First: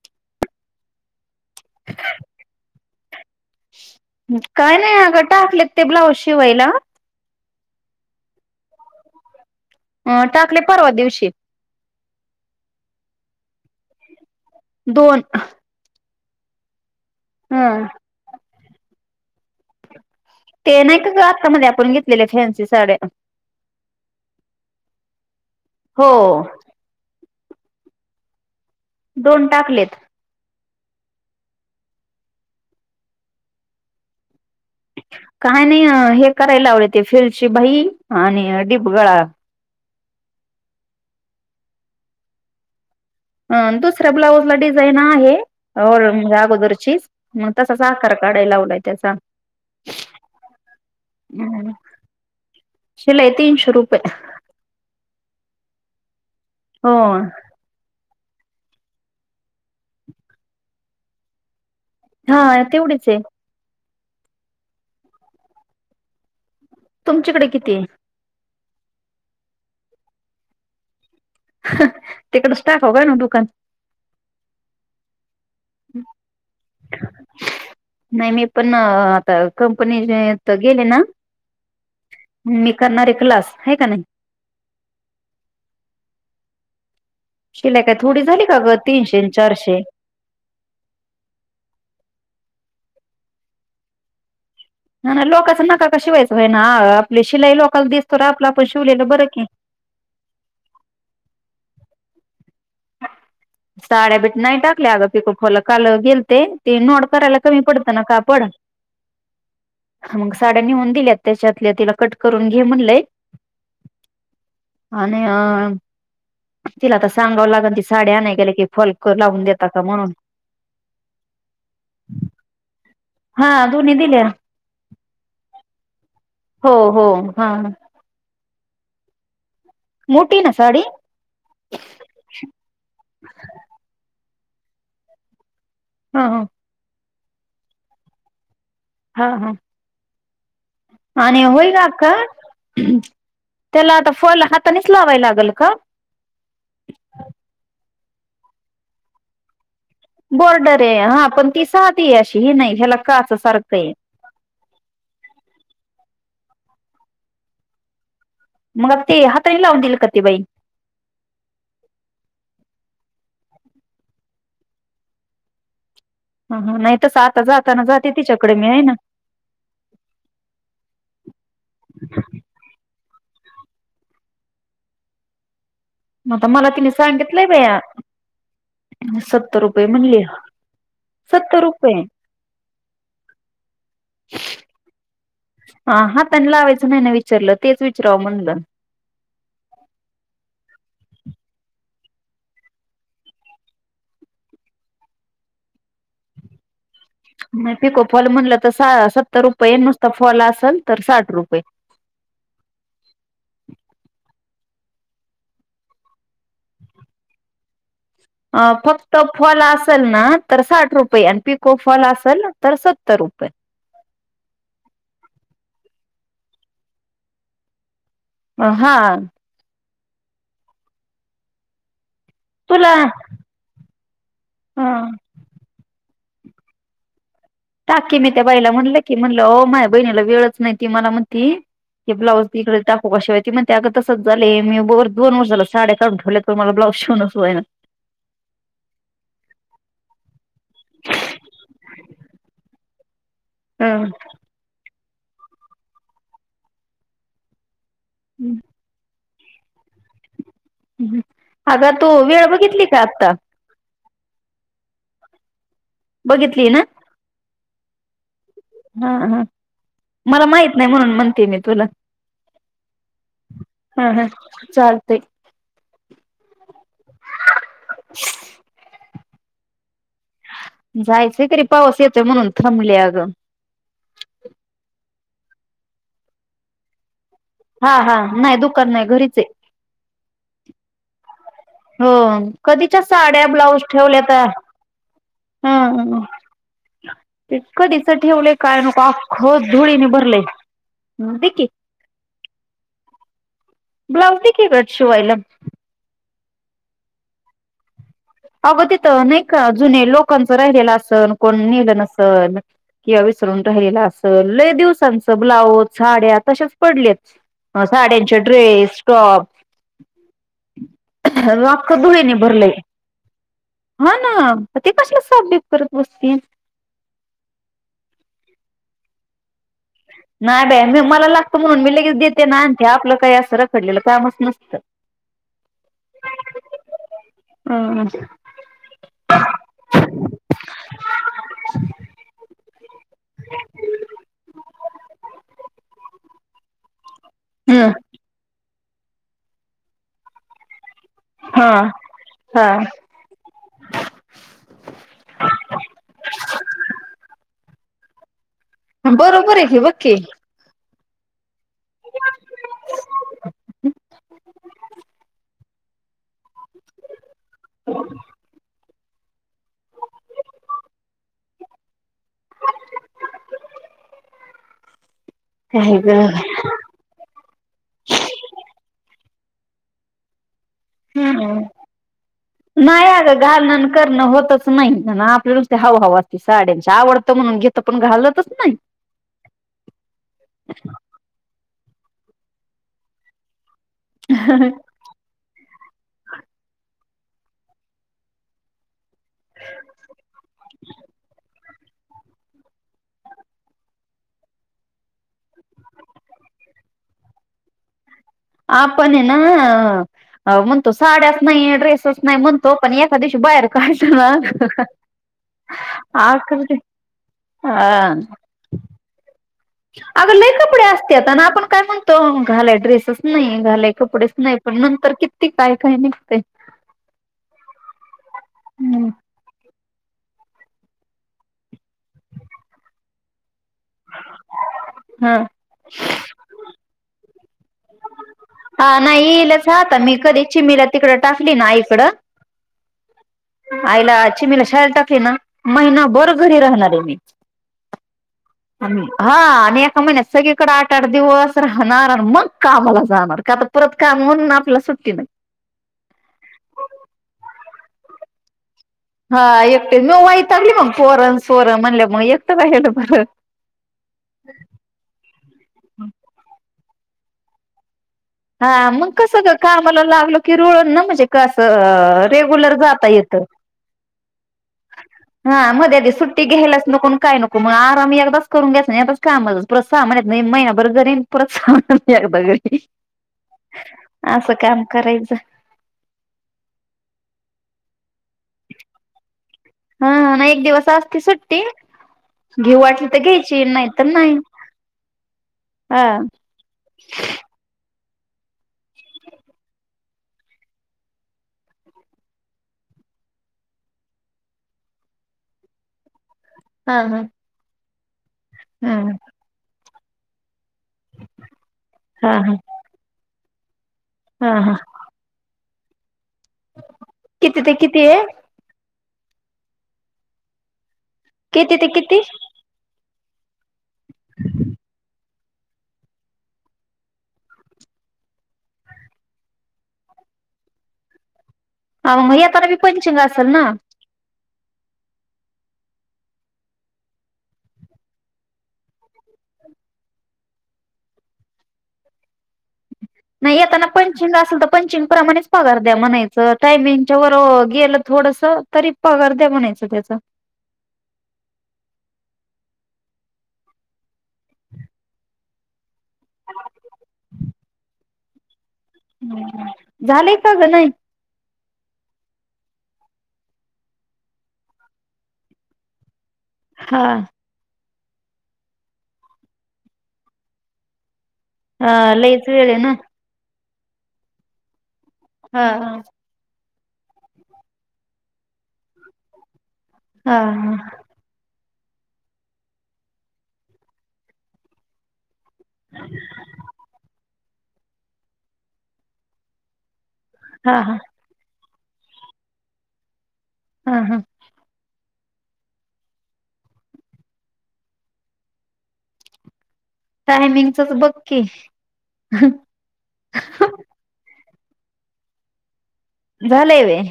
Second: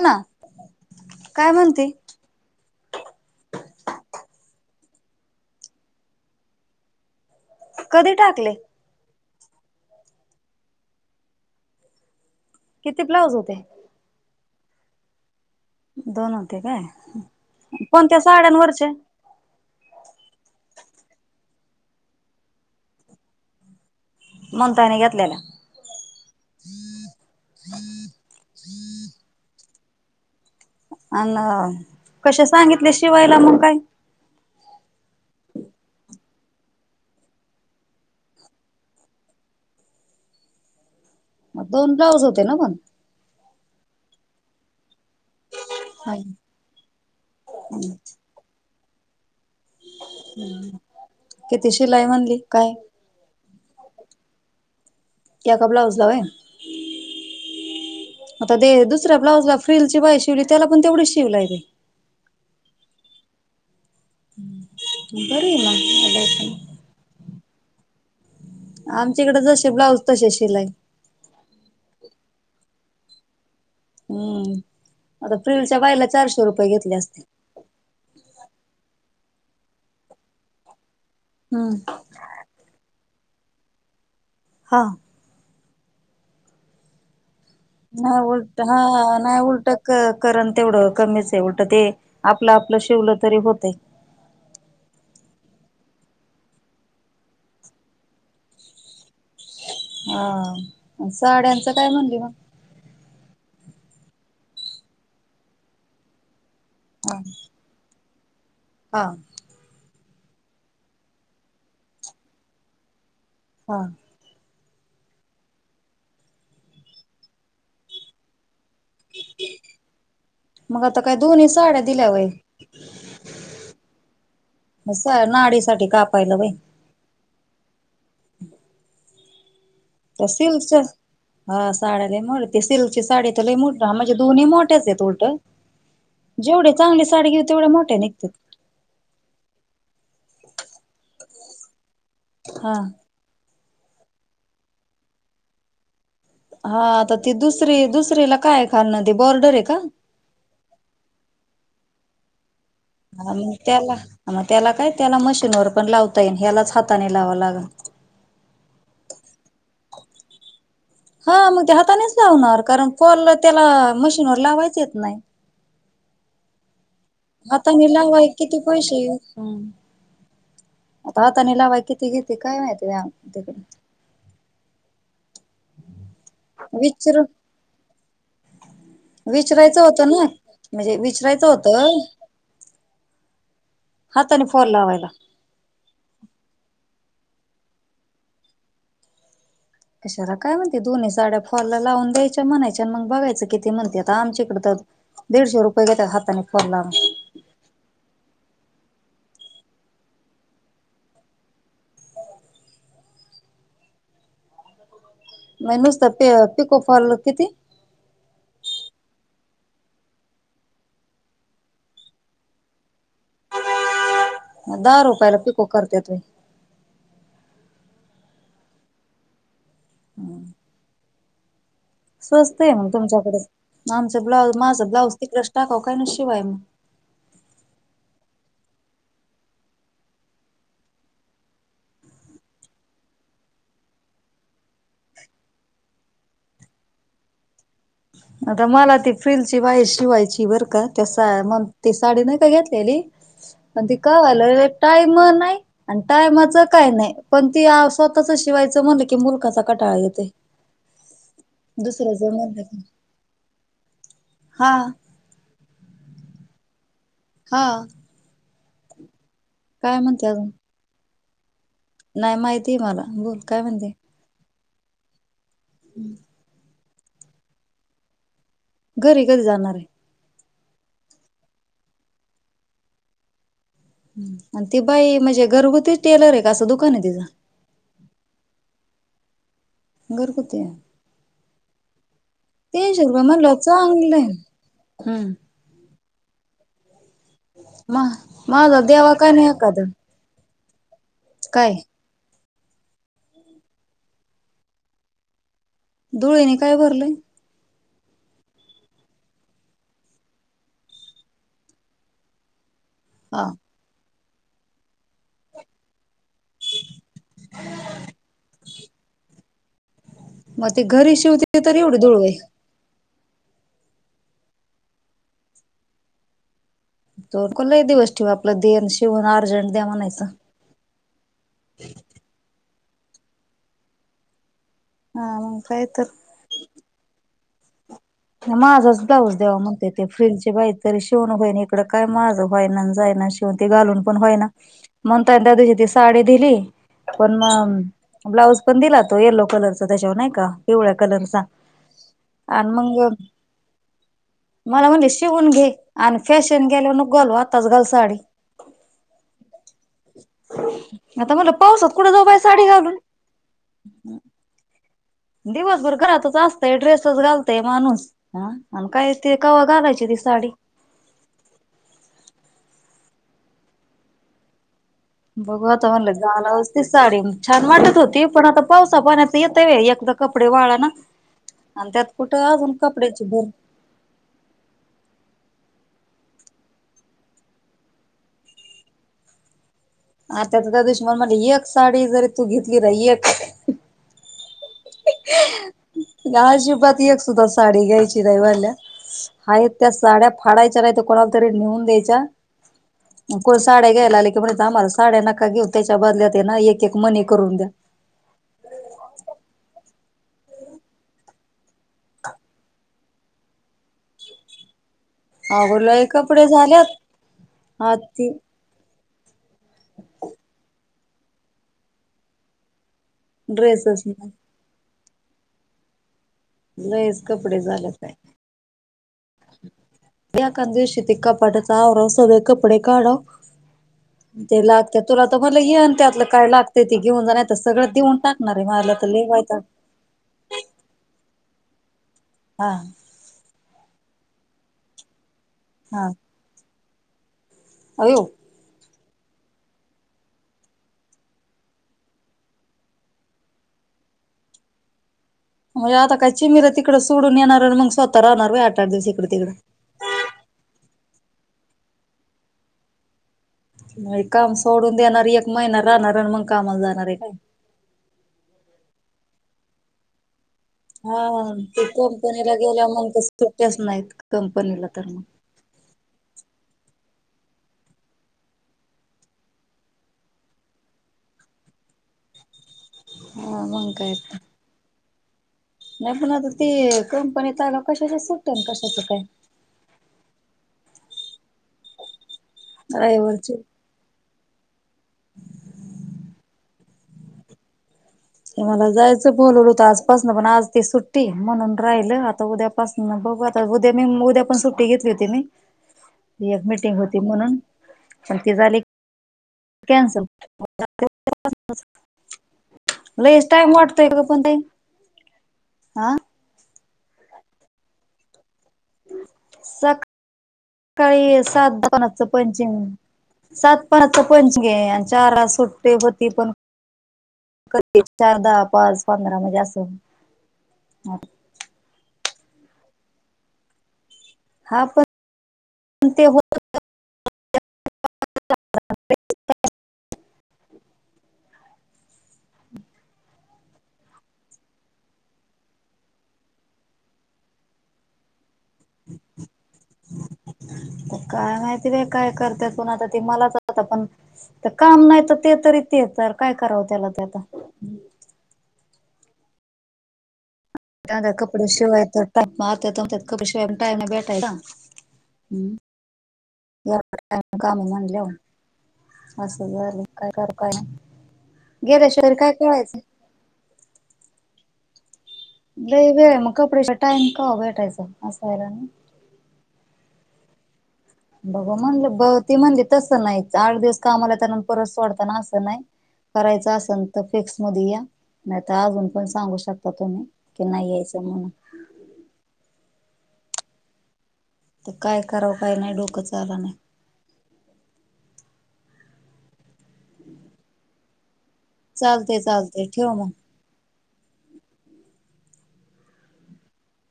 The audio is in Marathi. ना काय म्हणते काय नाही अगं टाकलेत ते ब्लाऊज शिवायला कधी टाकले अं टाकले परवा दिवशी किती ब्लाऊज उज होते दोन दोन होते काय ह पण त्या साड्यांवरचे ते नाही का ग आतामध्ये आपण घेतलेले फॅन्सी साड्या. मणतायने घेतलेला. हो दोन टाकलेत अन कश सांगितले शिवायला मग काय ह. काय नाही हे करायला आवले ते फिलची बाई आणि डीपगळा दोन ब्लाऊज होते ना पण. अ दुसऱ्या ब्लाऊजला डिझाईन आहे. होळ म्हणजे अगोदरचीच म्हण तसा सा आकार काढाय लावलाय त्याचा किती हम् शिलाई म्हणली काय शिलाय तिनशे रुपये [inaudible] एक का बलाऊला व हो आता दे दुसऱ्या ब्लाउजला फ्रिलची बाई शिवली त्याला पण तेवढीच शिवलाय हा तेवढीच आहे बर ना अड तुमच्याकडे किती आहे आमच्याकडं जसे ब्लाउज तसे शिलाई तिकडं स्टाफ हो का ना दुकान हम्म आता फिलच्या बायला चारशे रुपये घेतले असते कंपनीच्या गेलं ना हम्म मी क्लास हे का नाही. हा. शिलाई काय ह थोडी झाली का उलट ग हा तीनशे न नाही चारशे उलट करण तेवढं कमीच आहे उलट ते आपलं ल शिवलं तरी होते. ह ना लोकांचं नका का शिवायचं आहेई ना आपली शिलाई लोकांला दिसतो र आपण शवलेलं बरं हा साड्यांचं काय म्हणलं मग. साड्याबीठ नाही टाकल्या अगं पिकू खोला काल गेल ते. हा तेनोडतारला कमी पडत ना कापड. हा. मग साड्या नेऊन दिल्यात त्याच्यातल्या तिला कट करून घे म्हणलंय हा आणि अ तिला आता सांगाव लागल ती साडी आणाय गेले की फलक लावून देतात. का म्हणून मग आता काय दोन्ही साड्या दिल्या वय हा दोन्ही दिल्या. नाडीसाठी कापायला वय हो हो हा. मोठी ना साडी सिल्कच्या साड्या लय मोठे येतात. सिल्कची साडी तर लय मोठी म्हणजे दोन्ही मोठ्याच आहेत उलट ह ह जेवढे चांगली साडी घेऊ तेवढ्या मोठ्या निघतात. हा हा. आणि होय का का हा त्याला आता फॉल हातानेच लावाय लागेल का? साडीला काय खाल्लंन काय ते बॉर्डर आहे का? बॉर्डर आहे हा पण ती साधी अशी ह नाही. ह्याला काच हा मग सारखं आहे. त्याला मग त्याला काय त्याला मशीन व पण लावत. ह्यालाच हाताने लावां लागल. मग ते हाताणी लावून दिल. का ती बाई हा मग ते हातानेच लावणार कारण फॉल त्याला मशीनवर लावायच येत नाही. हम हा नाही. तसं आता जाताना हातानी जाते लावाय तिच्याकडे किती मी आहे ना. पैसे हम आता हाताने लावायचे किती घेते. काय माहिती व्या [inaudible] मग आता मला तिने विचर सांगितलंय. बाया सत्तर विचरायचं रुपये होतं म्हणली ना म्हणजे विचरायचं सत्तर रुपये होतं हाताने फॉल लावायला. हा हाताने लावायचे नाही ना विचा विचारलं तेच विचारव म्हणलं कशारा काय म्हणती दोन्ही साड्या फॉल लावून द्यायच्या म्हणायच्या आणि मग बघायचं किती म्हणते. आता आमच्याकड तर दीडशे रुपये घेतात हाताने फॉल लावायचे. पिको फॉल म्हणलं तर सत्तर रुपये नुसत फॉल असल तर साठ रुपये [inaudible] म नुसता प पिको फॉल किती अ फक्त फॉल असेल ना तर साठ रुपये आणि पिको फॉल असेल तर सत्तर रुपये ह [inaudible] दहा रुपयाला पिको करतायेत. वय हा. हम. स्वस्तं आहे मग तुला तुमच्याकडे आमचं ब्लाऊज हा माझं ब्लाऊज तिकडेच टाकावं काय शिवाय, टाकी मी त्या बाईला म्हणलं की म्हणलं हो माझ्या बहिणीला वेळच नाही. ती मला म्हणती. ते ब्लाज तिकडे टाकू का शिवायला ती म्हणते अगं तसं झालंय मी बर दोन वर्ष झाला साड्या काढून ठेवलाय मला ब्लाऊ शिवणच होईना. आता मला ती फिलची बाई शिवायची बर का त्या मग ती साडी नाही का घेतलेली. पण ते हं काय झालं टाईम नाही आणि टाईमच काय नाही पण ते स्वतःचं शिवायं म्हणले की मुलखाचा कटाळा येते. अग तू वेळ म्हणलं की बघितली का आत्ता हा बघितली ना हा हा हा काय म्हणते मला अजून माहित नाही. म्हणून म्हणते मी तुला नाही. माहितीय मला बोल काय म्हणते हम हम चालतेय. हम्म [inaudible] घरी कधी जाणार आहे जायचं तरी पाऊस यायचाय म्हणून थांबले अगं आणि ती बाई म्हणजे घरगुती टेलर आहे का असं दुकान आहे तिचं हा हा नाही दुकान नाही घरीच आहे घरगुती आहे हो कधीच्या तीनशे रुपये साड्या म्हणलं ब्लाऊज चांगलंय. ठेवल्याता हम्म. ह त मा कधीच ठेवले काय माझा नको द्यावा का अख्ख नाही एखादा धुळीने भरले हम् देखकी काय ब्लाउज ते के करचु अहिल धुळेने काय भरलंय अगं तिथं नाही का जुने लोकांचं राहिलेलं असल कोण नेलं नसल किंवा हा. विसरून राहिलेलं असल दिवसांचं ब्लाऊज झाड तसेच पडले साड्यांचे ड्रेस टॉप मग ते घरी शिवते तर अख्खं एवढं ोळ आहे धुळीने भरलंय हा ना ते कसले सप्य करत बसते तो कोलाही दिवस ठेवा आपलं देन शिवून अर्जंट द्या म्हणायचं नाही बाई मी मला लागत म्हणून मी लगेच देते नाते आपलं काही असं रखडलेलं कामच नसतं हा मंगग काय तर हम् अ माझाच दाऊस देवा म्हणते ते फिलचे बाई तरी शेवण व्हाईन इकडं काय माझं व्हाय ना जाय शिव ते घालून पण होय ना म्हणता द दिशी ती साडी दिली पण मग हम्म ब्लाऊज पण दिला तो येल्लो कलरचा त्याच्यावर नाही का पिवळ्या कलरचा हा आणि हा मग मला म्हणजे शिवून घे आणि फॅशन गेल नग गल आताच घाल साडे बरोबर आहे हे बकी आता मला पाऊसात कुठ जो बाय साडी घालून दिवसभर घरातच असतय ड्रेसच घालतय माणूस हा आणि काय त कवा घालायची ती साडी [inaudible] बघू आता काय ग म्हणलं जालाती साडी छान वाटत होती पण आता पावसा पाण्यात स ते व एकदा कपडे वला हम्म हम्म नाही अ कपड्याची गं भर घालणं करणं होतच नाही आपल्यालाुते हवा हवा असत ती साड्यांची आवडतं म्हणून घेत पण घालतच नाही आता तर त्या दुशमन म्हला एक साडी जरी तू घेतली रा एक ह ग अजिबात एक सुद्धा साडी घ्यायची दईवाल्या हा त्या साड्या फाडायच्या नाहीत कोणाला तरी लिहून द्यायच्या कोणी साड्या घ्यायला आले की म्हण आम्हाला साड्या नका घेऊ त्याच्या बदल्यात ना एक एक मनी करून द्या अपण ना अ म्हणतो साड्याच नाही ड्रेसच नाही म्हणतो पण एखका दिवशी बाहेर काढत ना अगं लय आ कपडे कती झाल्यात हा आती अग लले कपडे असते आता ना आपण काय म्हणतो घालाय ड्रेस नाही घालाय कपडेच नाही पण नंतर किती काय काय निघतय लयच कपडे झालेच आहे हम् एकाच दिवशी ते कपाटच आवरायचं सगळे कपडे काढवं तेला त्या तुला ह तर म्हलं येन त्यातलं काय लागते ते घेऊन जाण तर सगळं देऊन टाक ह नाही येईलचहता मी कधी चिमला तिकडं टाासली ना इकडं हा आईला चि मला शाल टाके ना हा महिनाभर घरी राहणारे ह अयो हा आणि एका महिन्यात सगळीकडे आठ आठ दिवस राहणार मग कामाला जाणार काता परत काम म्हणून आपल्याला सुट्टी नाही म्हणजे आता काय चिममीर तिकडं सोडून येणार आणि मग स्वतः राहणार आठ दिवस इकडं हा तिकडं. एकटेच मी वाईटगली मग फोरण सोरण म्हणल्या मग एकटं कायलं बर नाही काम सोडून देणार एक महिना राहणार आणि मग कामाला जाणार आहे का [inaudible] हा मग कस ज कामला लागल कि रुळण ना हा म्हणजे कसं ते कंपनीला रेग्युलर गेल्यावर जाता मग तर येत सुट्ट्याच नाहीत कंपनीला तर मग [inaudible] सुट्टी घ्यायच नको काय नको मग आराम एकदाच करून घ्यायच नाहीच कामा सामान येत नाही महिनाभर जरी पु स अदा घरी हा मग काय [inaudible] तर असं काम करायचं नाही पण आता ती कंपनीत आलो क तस सुट ना कस तू काय [inaudible] ते [inaudible] घेऊ वाटली तर रविवारची घ्यायची नाही तर नाही [inaudible] हा [unintelligible] ते मला जायचं बोलवलं होत आजपासन पण आज ती सुट्टी म्हणून राहिल आता उद्यापासन आ उद्या मी उद्या पण सुट्टी घेतली होती मी [inaudible] एक मिटिंग हा होती हा म्हणून पण ते झाले हा [inaudible] कॅन्सल [inaudible] हा हा मला एस टा वाटतय का हा पणही हा [inaudible] हा किती ते किती आहे? सक सकाळी किती सात ते दुकानाच किती पंचिग सात पाचा पंचमी आहे. आणि चार सुट्टे होती पण, कधी चार, दहा, पाच, पंधरा म्हणजे अस मग आताला बी पंचिंग असेल ना हा पण [inaudible] ते होत [unintelligible] [unintelligible] नाही येताना पंचिंग असेल तर पंचिंग प्रमाणेच पगार द्या म्हणायचं टायमिंगच्या वर गेलं थोडस तरी पगार द्या म्हणायचं त्याच काय माहिती रे काय करते कोण आता त मलाच आता पण तर काम नाही तर ते तरी ते तर काय करावं त्याला ते आता [inaudible] झालेय का ग नाही कडे शिवाय टाप आत खप शिवाय टाय नाही भेठाय ना हम् [inaudible] या हा काम [inaudible] असं झाल काय करताय मग? गेल्या हा शिवाय लईच काय वेळ आहे ना कळायचं. हा हा लई वेळ आहे. मग कपडे शिवायला टाइम कव्हा भेटायचा अस आहे ना. हा हा, बघू म्हणल. बघ म्हणते ती म्हणली तसं नाही आठ दिवस कामाला त्या परत सोडताना. नाही करायच असेल तर फिक्स मध्ये या नाही तर अजून पण सांगू शकता तुम्ही. कि हा नाही हा यायचं म्हणुन. हम हम, तर काय करावं काही नाही डोकं चालना. टायमिंगचच बघ की, चालते चालते ठेव मग, झालंय व्हय